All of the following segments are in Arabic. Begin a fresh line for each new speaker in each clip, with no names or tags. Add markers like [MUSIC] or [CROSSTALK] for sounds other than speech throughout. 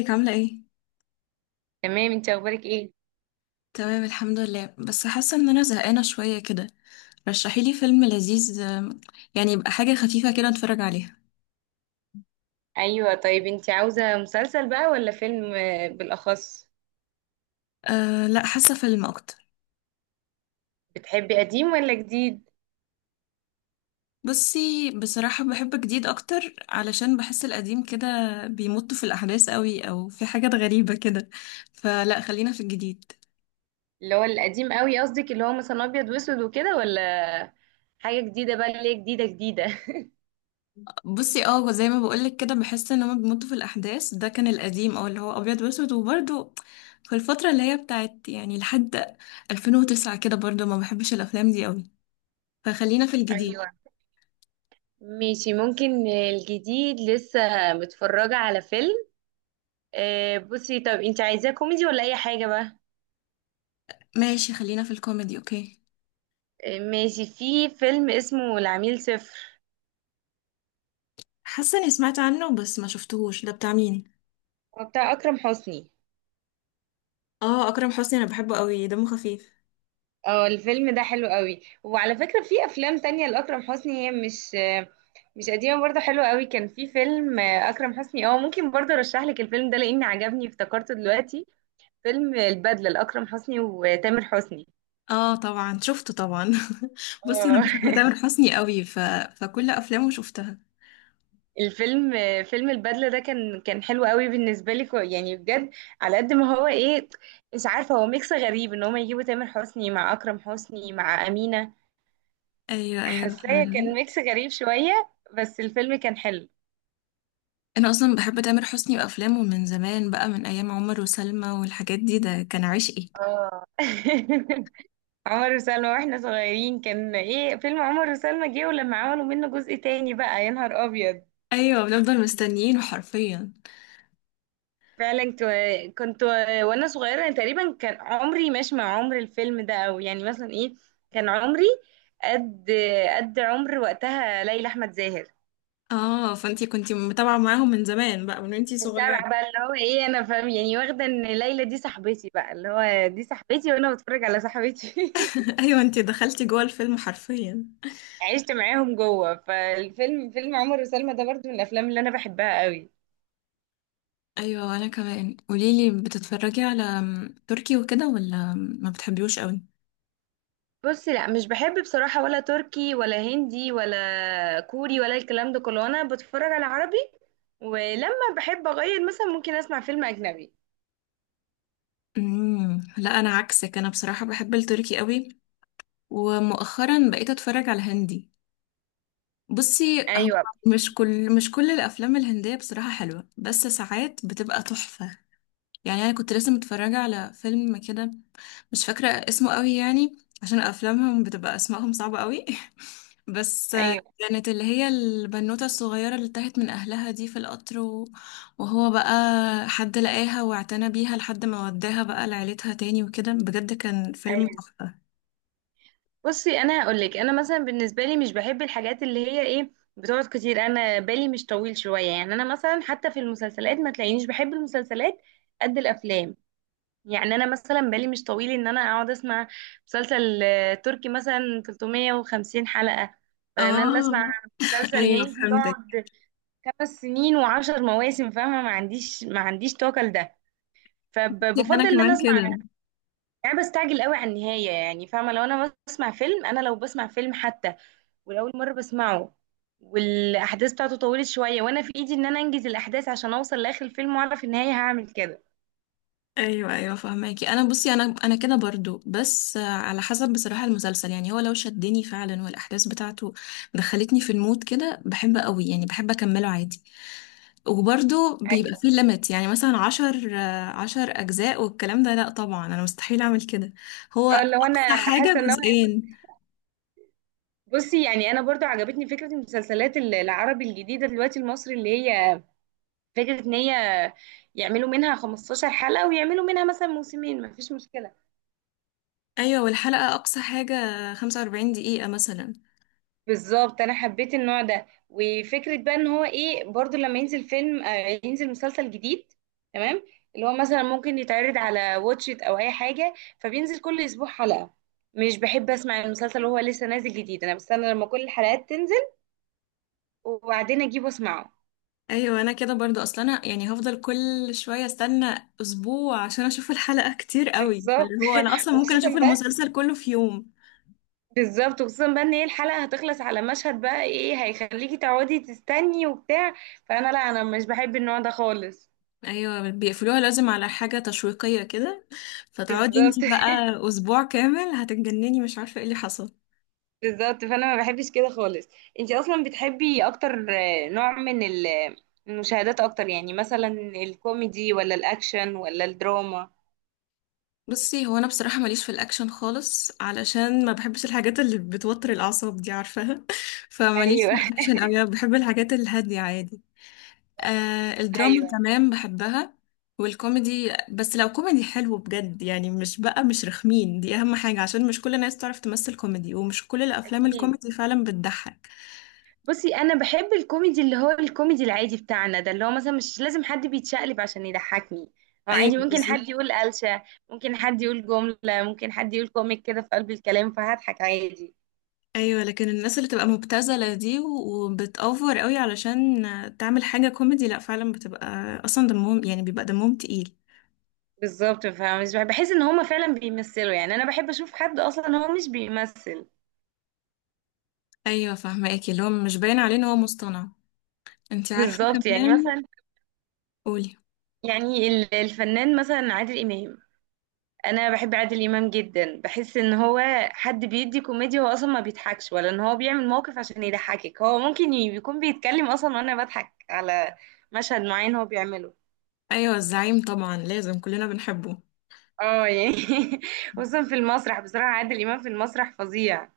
ازيك عاملة ايه؟
تمام، انت اخبارك ايه؟
تمام الحمد لله، بس حاسة ان انا زهقانة شوية كده. رشحيلي فيلم لذيذ. يعني يبقى حاجة خفيفة كده اتفرج عليها.
ايوه، طيب انت عاوزه مسلسل بقى ولا فيلم، بالاخص؟
أه لا، حاسة فيلم اكتر.
بتحبي قديم ولا جديد؟
بصي بصراحة بحب جديد اكتر علشان بحس القديم كده بيمط في الاحداث قوي، او في حاجات غريبة كده، فلا خلينا في الجديد.
اللي هو القديم قوي قصدك، اللي هو مثلا ابيض واسود وكده، ولا حاجه جديده بقى اللي هي جديده جديده؟ [LAUGHS]
بصي اه، زي ما بقولك كده، بحس ان هما بيمطوا في الاحداث. ده كان القديم او اللي هو ابيض واسود. وبرده في الفتره اللي هي بتاعت يعني لحد 2009 كده، برضو ما بحبش الافلام دي قوي، فخلينا في الجديد.
ايوه ماشي، ممكن الجديد، لسه متفرجه على فيلم، بصي طب انت عايزاه كوميدي ولا اي حاجه بقى؟
ماشي، خلينا في الكوميدي. اوكي.
ماشي، في فيلم اسمه العميل صفر.
حاسه اني سمعت عنه بس ما شفتهوش، ده بتاع مين؟
هو بتاع اكرم حسني.
اه اكرم حسني، انا بحبه قوي، دمه خفيف.
اه، الفيلم ده حلو قوي، وعلى فكرة في افلام تانية لأكرم حسني، هي مش قديمة برضه، حلوة قوي. كان في فيلم أكرم حسني، ممكن برضه ارشح لك الفيلم ده، لأني عجبني افتكرته دلوقتي. فيلم البدلة لأكرم حسني وتامر حسني.
اه طبعا شفته طبعا. [LAUGHS] بصي انا
اه.
بحب تامر
[LAUGHS]
حسني قوي فكل افلامه شفتها.
الفيلم فيلم البدلة ده كان حلو قوي بالنسبة لي، يعني بجد، على قد ما هو ايه، مش عارفة، هو ميكس غريب ان هما يجيبوا تامر حسني مع أكرم حسني مع أمينة.
ايوه ايوه
حاساه
فعلا.
كان ميكس غريب شوية، بس الفيلم كان حلو.
انا اصلا بحب تامر حسني وافلامه من زمان بقى، من ايام عمر وسلمى والحاجات دي، ده كان عشقي.
اه. [LAUGHS] عمر وسلمى، واحنا صغيرين كان ايه، فيلم عمر وسلمى جه، ولما عملوا منه جزء تاني بقى يا نهار ابيض.
ايوه بنفضل مستنيين حرفيا.
فعلا كنت وانا صغيره، يعني تقريبا كان عمري ماشي مع عمر الفيلم ده، او يعني مثلا ايه، كان عمري قد قد عمر وقتها ليلى احمد زاهر.
اه فانتي كنتي متابعه معاهم من زمان بقى، من وانتي صغيره.
متابعه بقى اللي هو ايه، انا فاهم يعني، واخده ان ليلى دي صاحبتي بقى، اللي هو دي صاحبتي وانا بتفرج على صاحبتي. [LAUGHS]
[LAUGHS] ايوه انتي دخلتي جوه الفيلم حرفيا.
عشت معاهم جوه فالفيلم، فيلم عمر وسلمى ده برضو من الافلام اللي انا بحبها قوي.
ايوه. وانا كمان، قوليلي، بتتفرجي على تركي وكده، ولا ما بتحبيوش قوي؟
بصي، لا مش بحب بصراحة، ولا تركي ولا هندي ولا كوري ولا الكلام ده كله، انا بتفرج على عربي. ولما بحب اغير مثلا ممكن اسمع فيلم اجنبي.
لا انا عكسك، انا بصراحه بحب التركي قوي، ومؤخرا بقيت اتفرج على هندي. بصي هو
ايوه،
مش كل، مش كل الافلام الهنديه بصراحه حلوه، بس ساعات بتبقى تحفه. يعني انا كنت لسه متفرجه على فيلم كده، مش فاكره اسمه قوي يعني، عشان افلامهم بتبقى اسمائهم صعبه قوي. [LAUGHS] بس
ايوه،
كانت اللي هي البنوته الصغيره اللي تاهت من اهلها دي في القطر، وهو بقى حد لقاها واعتنى بيها لحد ما وداها بقى لعيلتها تاني وكده، بجد كان فيلم
ايوه.
تحفه.
بصي انا هقول لك، انا مثلا بالنسبه لي مش بحب الحاجات اللي هي ايه، بتقعد كتير. انا بالي مش طويل شويه، يعني انا مثلا حتى في المسلسلات ما تلاقينيش بحب المسلسلات قد الافلام. يعني انا مثلا بالي مش طويل ان انا اقعد اسمع مسلسل تركي مثلا 350 حلقة، ولا ان انا اسمع
اه. [LAUGHS]
مسلسل
ايوه
هندي
فهمتك.
يقعد 5 سنين و10 مواسم. فاهمة، ما عنديش طاقة لده،
انا
فبفضل ان انا
كمان
اسمع،
كده.
يعني بستعجل قوي على النهاية. يعني فاهمة، لو انا بسمع فيلم، انا لو بسمع فيلم حتى ولأول مرة بسمعه، والأحداث بتاعته طولت شوية، وأنا في إيدي إن أنا أنجز الأحداث عشان أوصل لآخر الفيلم وأعرف النهاية، هعمل كده.
ايوه ايوه فهماكي. انا بصي انا كده برضو، بس على حسب بصراحه المسلسل. يعني هو لو شدني فعلا، والاحداث بتاعته دخلتني في المود كده بحب قوي، يعني بحب اكمله عادي. وبرضو بيبقى
أيوه.
فيه ليميت، يعني مثلا عشر، 10 اجزاء والكلام ده، لا طبعا انا مستحيل اعمل كده، هو
اه لو
اقصى
أنا
حاجه
حاسة إن هو،
جزئين.
بصي يعني انا برضو عجبتني فكره المسلسلات العربي الجديده دلوقتي، المصري، اللي هي فكره ان هي يعملوا منها 15 حلقه، ويعملوا منها مثلا موسمين، مفيش مشكله.
ايوه، والحلقه اقصى حاجه 45 دقيقه مثلا.
بالظبط، انا حبيت النوع ده، وفكره بقى ان هو ايه برضو، لما ينزل فيلم، ينزل مسلسل جديد، تمام، اللي هو مثلا ممكن يتعرض على واتشيت او اي حاجه، فبينزل كل اسبوع حلقه. مش بحب اسمع المسلسل وهو لسه نازل جديد، انا بستنى لما كل الحلقات تنزل وبعدين اجيبه اسمعه.
ايوه انا كده برضو. اصلا انا يعني هفضل كل شويه استنى اسبوع عشان اشوف الحلقه، كتير قوي.
بالظبط.
فاللي هو انا
[LAUGHS]
اصلا ممكن
وخصوصا
اشوف
بقى
المسلسل كله في يوم.
بالظبط وخصوصا بقى ان هي الحلقه هتخلص على مشهد بقى ايه هيخليكي تقعدي تستني وبتاع، فانا لا، انا مش بحب النوع ده خالص.
ايوه بيقفلوها لازم على حاجه تشويقيه كده، فتقعدي
بالظبط.
انتي بقى
[LAUGHS]
اسبوع كامل هتتجنني مش عارفه ايه اللي حصل.
بالظبط، فانا ما بحبش كده خالص. انتي اصلا بتحبي اكتر نوع من المشاهدات اكتر، يعني مثلا الكوميدي ولا الاكشن ولا الدراما؟
بصي هو انا بصراحه ماليش في الاكشن خالص، علشان ما بحبش الحاجات اللي بتوتر الاعصاب دي، عارفاها. [LAUGHS] فماليش في
ايوه.
الاكشن قوي، أنا بحب الحاجات الهاديه عادي. آه
[LAUGHS]
الدراما
ايوه،
كمان بحبها. والكوميدي بس لو كوميدي حلو بجد، يعني مش بقى مش رخمين، دي أهم حاجة، عشان مش كل الناس تعرف تمثل كوميدي، ومش كل الأفلام
اكيد.
الكوميدي فعلا بتضحك.
بصي انا بحب الكوميدي، اللي هو الكوميدي العادي بتاعنا ده، اللي هو مثلا مش لازم حد بيتشقلب عشان يضحكني، هو
أيوة
عادي ممكن
بالظبط.
حد يقول قلشة، ممكن حد يقول جملة، ممكن حد يقول كوميك كده في قلب الكلام فهضحك عادي.
أيوة لكن الناس اللي تبقى مبتذلة دي وبتأوفر قوي علشان تعمل حاجة كوميدي، لأ فعلا بتبقى، أصلا دمهم يعني بيبقى دمهم تقيل.
بالظبط، فمش بحس ان هما فعلا بيمثلوا، يعني انا بحب اشوف حد اصلا هو مش بيمثل.
أيوة فاهماكي، اللي هو مش باين عليه إن هو مصطنع. انتي عارفة
بالظبط، يعني
كمان.
مثلا،
قولي.
يعني الفنان مثلا عادل امام، انا بحب عادل امام جدا، بحس ان هو حد بيدي كوميديا، هو اصلا ما بيضحكش، ولا ان هو بيعمل موقف عشان يضحكك، هو ممكن يكون بيتكلم اصلا وانا بضحك على مشهد معين هو بيعمله.
أيوة الزعيم، طبعا لازم كلنا بنحبه.
اه يعني. [LAUGHS] خصوصا في المسرح، بصراحة عادل امام في المسرح فظيع.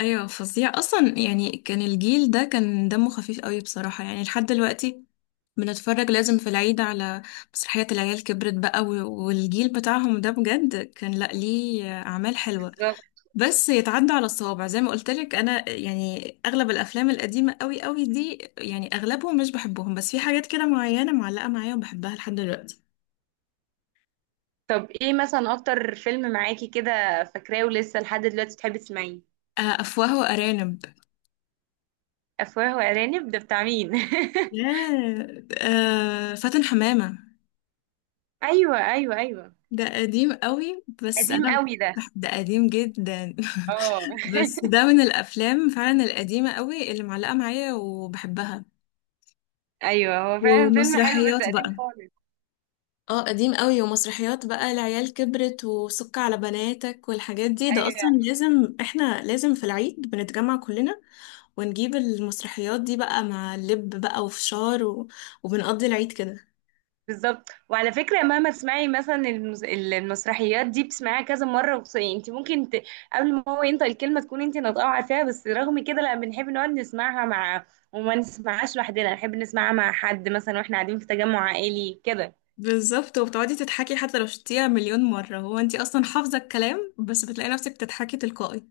ايوه فظيع اصلا، يعني كان الجيل ده كان دمه خفيف قوي بصراحه. يعني لحد دلوقتي بنتفرج لازم في العيد على مسرحيه العيال كبرت بقى، والجيل بتاعهم ده بجد كان، لا ليه اعمال حلوه،
بالظبط.
بس يتعدى على الصوابع. زي ما قلت لك انا، يعني اغلب الافلام القديمه قوي قوي دي، يعني اغلبهم مش بحبهم، بس في حاجات كده معينه معلقه معايا وبحبها لحد دلوقتي.
طب ايه مثلا اكتر فيلم معاكي كده فاكراه ولسه لحد دلوقتي بتحبي تسمعيه؟
افواه وارانب.
افواه وارانب، ده بتاع مين؟
ياه، فاتن حمامه.
[LAUGHS] ايوه، ايوه، ايوه.
ده قديم قوي بس
قديم
انا
قوي ده.
ده قديم جدا.
اه.
[LAUGHS] بس ده من الافلام فعلا القديمه قوي اللي معلقه معايا وبحبها.
[LAUGHS] ايوه هو فعلا فيلم حلو بس
ومسرحيات
قديم
بقى،
خالص.
اه قديم قوي. ومسرحيات بقى العيال كبرت، وسك على بناتك، والحاجات دي. ده اصلا
ايوه
لازم احنا لازم في العيد بنتجمع كلنا ونجيب المسرحيات دي بقى مع لب بقى وفشار وبنقضي العيد كده.
بالظبط، وعلى فكره مهما تسمعي مثلا المسرحيات دي بتسمعيها كذا مره، انت ممكن قبل ما هو ينطق الكلمه تكون انت ناطقه وعارفاها، بس رغم كده لا بنحب نقعد نسمعها مع، وما نسمعهاش لوحدنا، نحب نسمعها مع حد مثلا واحنا قاعدين في تجمع عائلي كده.
بالظبط. وبتقعدي تضحكي حتى لو شفتيها مليون مرة، هو انتي اصلا حافظة الكلام، بس بتلاقي نفسك بتضحكي تلقائي.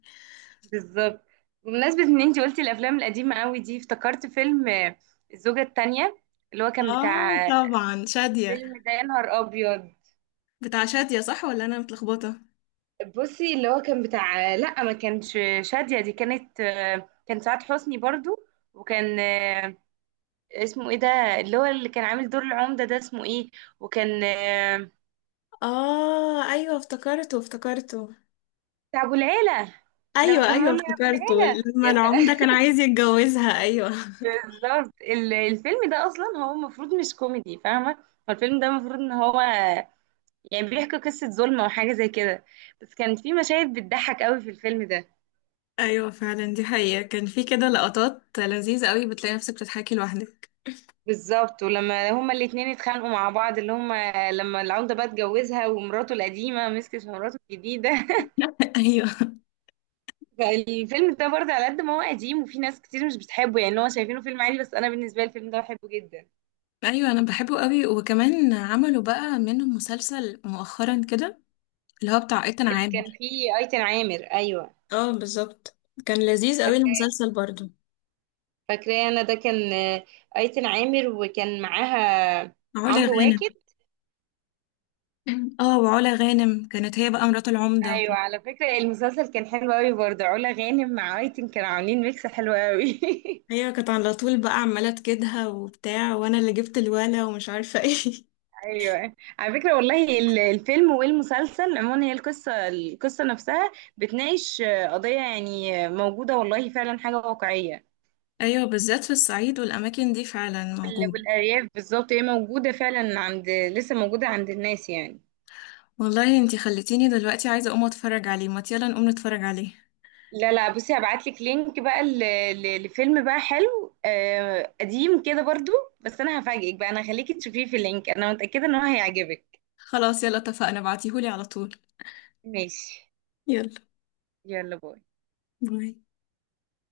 بالظبط. بمناسبه ان انت قلتي الافلام القديمه قوي دي، افتكرت فيلم، الزوجه الثانيه، اللي هو كان
اه
بتاع،
طبعا شادية.
فيلم ده يا نهار ابيض.
بتاع شادية صح، ولا انا متلخبطة؟
بصي اللي هو كان بتاع، لا ما كانش شادية. دي كان سعاد حسني برضو. وكان اسمه ايه ده، اللي هو اللي كان عامل دور العمدة ده اسمه ايه، وكان
اه ايوه افتكرته افتكرته.
بتاع ابو العيلة، لما
ايوه
كان
ايوه
بيقول له يا ابو
افتكرته،
العيلة
لما
كده.
العمدة كان
[LAUGHS]
عايز يتجوزها. ايوه
بالظبط، الفيلم ده اصلا هو المفروض مش كوميدي، فاهمة، هو الفيلم ده المفروض ان هو يعني بيحكي قصة ظلم او حاجة زي كده، بس كان في مشاهد بتضحك قوي في الفيلم ده.
ايوه فعلا دي حقيقة، كان في كده لقطات لذيذة قوي بتلاقي نفسك بتضحكي لوحدك.
بالظبط، ولما هما الاتنين اتخانقوا مع بعض، اللي هما لما العودة بقى اتجوزها ومراته القديمة مسكت مراته الجديدة. [LAUGHS]
[LAUGHS] ايوه.
فالفيلم ده برضه على قد ما هو قديم وفي ناس كتير مش بتحبه، يعني هو شايفينه فيلم عادي، بس انا بالنسبة لي الفيلم ده بحبه جدا.
ايوه انا بحبه قوي، وكمان عملوا بقى منه مسلسل مؤخرا كده، اللي هو بتاع ايتان
اللي كان
عامر.
فيه ايتن عامر، ايوه.
اه بالظبط. كان لذيذ قوي
فاكراه،
المسلسل برضو.
فاكراه، انا ده كان ايتن عامر، وكان معاها
علا
عمرو
غانم.
واكد.
[CLEARS THROAT] اه، وعلا غانم كانت هي بقى مرات العمدة.
ايوه على فكرة المسلسل كان حلو قوي برضه، علا غانم مع ايتن كانوا عاملين ميكس حلو قوي. [LAUGHS]
ايوه كانت على طول بقى عماله تكدها وبتاع، وانا اللي جبت الولا ومش عارفه ايه. [LAUGHS]
ايوه على فكره والله الفيلم والمسلسل عموما هي القصه نفسها بتناقش قضيه، يعني موجوده، والله فعلا حاجه واقعيه.
ايوه بالذات في الصعيد والاماكن دي فعلا موجود.
والارياف بالظبط هي موجوده فعلا عند، لسه موجوده عند الناس يعني.
والله انتي خلتيني دلوقتي عايزه اقوم اتفرج عليه، ما يلا نقوم نتفرج عليه.
لا، لا، بصي هبعت لك لينك بقى، لفيلم بقى حلو، قديم كده برضو، بس انا هفاجئك بقى، انا هخليكي تشوفيه في اللينك، انا متاكده ان هو هيعجبك.
خلاص يلا اتفقنا، بعتيهولي على طول.
ماشي،
يلا
يلا، باي.
باي.